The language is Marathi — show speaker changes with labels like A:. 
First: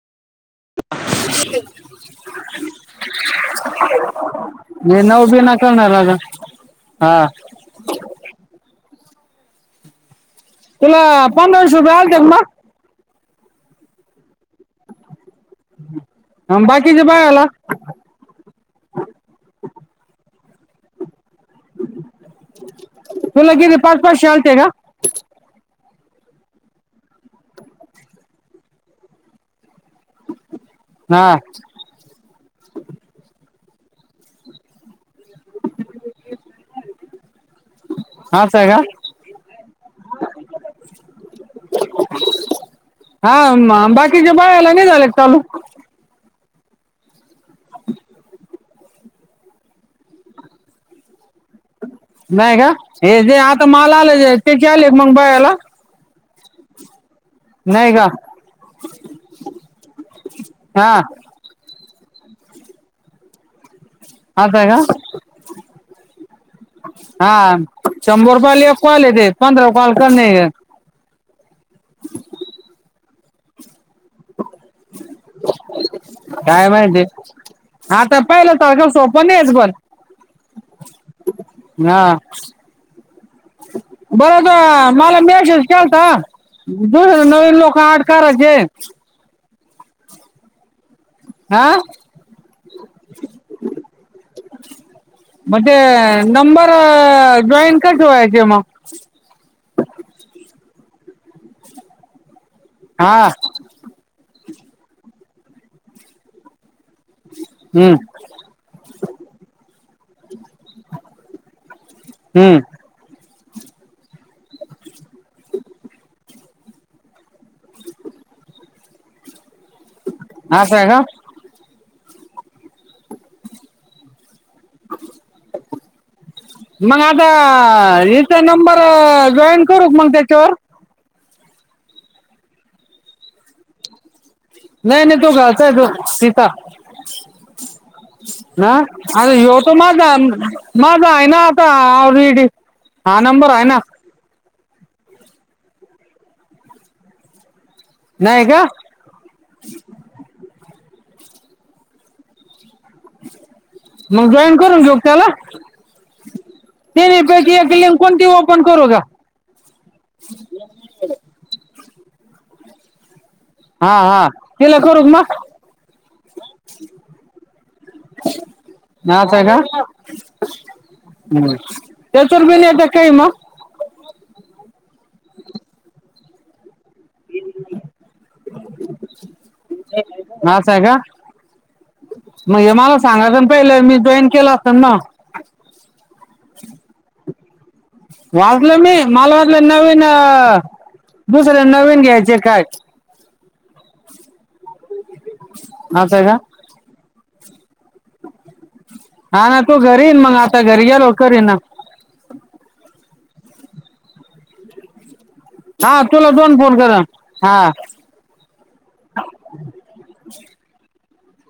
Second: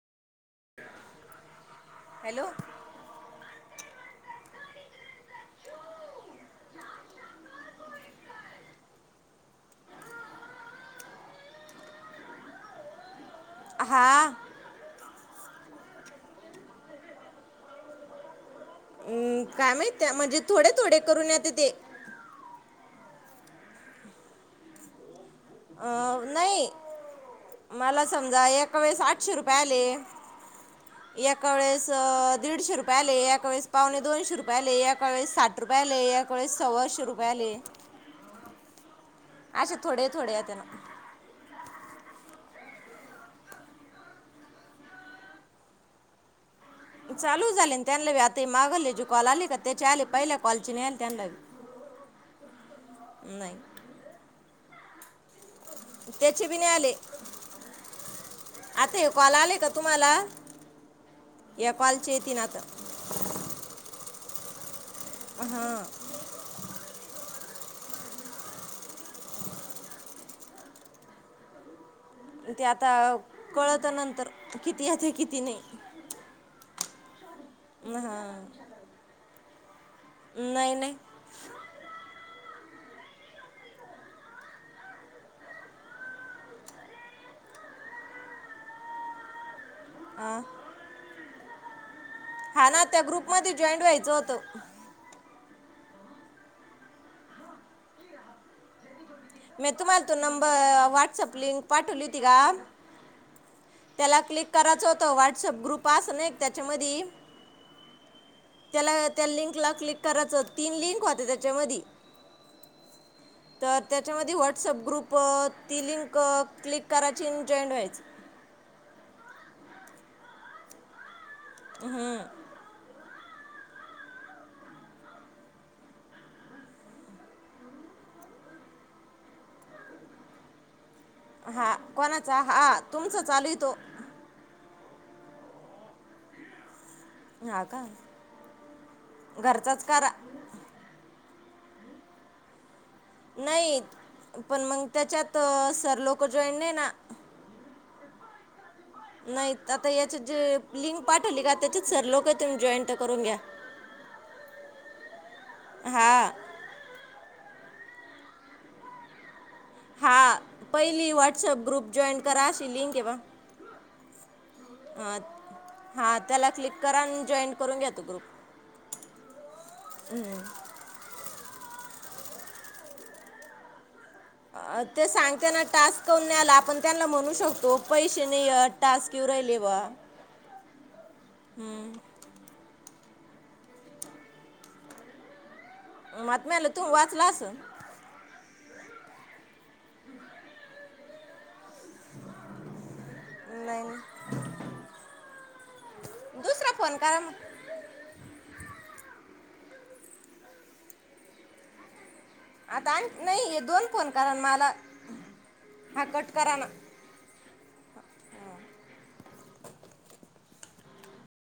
A: [inaudible]
B: हॅलो
A: मी ना उभी ना करणार अग हा तुला पंधरा वीस रुपये आलतेत ना
B: हा
A: थांबा की
B: अं, काय माहित त्या- म्हणजे थोडे थोडे करून येतात ते
A: तुला किती पाच पाचशे आलते का?
B: अ नाही मला समजा एका वेळेस आठशे रुपये आले
A: हा
B: एका वेळेस दीडशे रुपये आले, एका वेळेस पाऊणे दोनशे रुपये आले. एका वेळेस साठ रुपये आले एका वेळेस सव्वाशे रुपये आले
A: असं आहे का
B: अशे थोडे थोडे आलेले
A: हा बाकीच्या [unintelligible] नाही झाले चालू
B: चालू झाले त्यांना आता मागे जे कॉल आले का त्याची आले पहिल्या कॉलचे नाही आले त्यांनाबी
A: नाही का हे जे
B: नाही
A: आता मला आले ते के आले मग बायाला
B: त्याचे बी नाही आले आता हे कॉल आले का तुम्हाला
A: हा
B: काॅलचे येतील तुम्हांला
A: हां का [unintelligible]
B: ह हा
A: हा शंभर रुपल एक कॉल येते पंधरा कॉल कर [unintelligible] ह
B: ते आता कळत नंतर किती येत किती नाही
A: हा तर
B: हां
A: पहिलं तर सोप नाहीच पण
B: नाही नाही
A: बर तर मला मेशेज केल्ता जुन नवीन लोक एड करायचेत
B: अ
A: आा
B: हाना त्या ग्रुपमध्ये जॉईंट व्हायचं होतं
A: मग ते नंबर जॉइन कस व्हायचं मग
B: मी तुम्हाला तो नंबर वाट्सअप लिंक पाठवली ती का-
A: हा
B: त्याला क्लिक करायचं होत व्हॉट्सअप ग्रुप असल् ना त्याच्या मधी-
A: हम्म,
B: त्याला त्या लिंक ला क्लिक करायचं तीन लिंक होत्या त्याच्या मधि-
A: हम्म...
B: तर त्याच्या मध्ये व्हॉट्सअप ग्रुप ती लिंक- क्लिक करायची आणि जॉईंट व्हायच.
A: म आस हाय ना-
B: हम...
A: [unintelligible] मग आता हचा नंबर जॉईन करूक मग त्याच्यावर-
B: हा कोणाचा हा तुमचा चालू तो-
A: नाही नाही तो जायचं तो सीता-
B: हा का
A: ह अरे य तो
B: घरचाच
A: माझा
B: करा
A: माझा आहे ना- डी हा नंबर आहे ना-
B: नाही पण मग त्याच्या त सर लोक जॉईन नाही ना.
A: नाहीय का?
B: नाही आता याच्यात जे लिंक पाठवली का त्याच्यात सर लोक हे तुम्ही जॉईं तर करून घ्या.
A: मग जॉईन करून घेऊ का त्याला
B: हा
A: ते- कोण ती ओपन करू का-
B: हा पहिली व्हॉट्सअप ग्रुप जॉईन करा अशी लिंक हे बघा.
A: हा हा तिला करू का मग?
B: हा त्याला क्लिक करा आणि जॉईट करून घ्या तो ग्रुप.
A: नाव काय नाव हम्... त्याच्यावरही नाही येत काही मग-
B: हा ते सांगते ना टास्क करून न त्याला आपण- त्यांना म्हणू शकतो पैसे नाहीय टास्क येऊ राहिले बा-
A: असं आहे का मग हे ना- सांगितल्यावर पहिलं मी जॉईन केला असत ना.
B: मला वाटल तू वाचला असल.
A: वाचलं मी माल वाटल नवीन अ- दुसर्या नवीन घ्यायचे काय-
B: ऑनलाईन-
A: माझ का?
B: मग
A: हा ना तू घरीये ना मंग आता घरी गेलो का करील ना.
B: आता आणखी दोन फोन कारण मला
A: हा तुला
B: कट करा
A: दोन
B: ना
A: फोन केला हा. [unintelligible]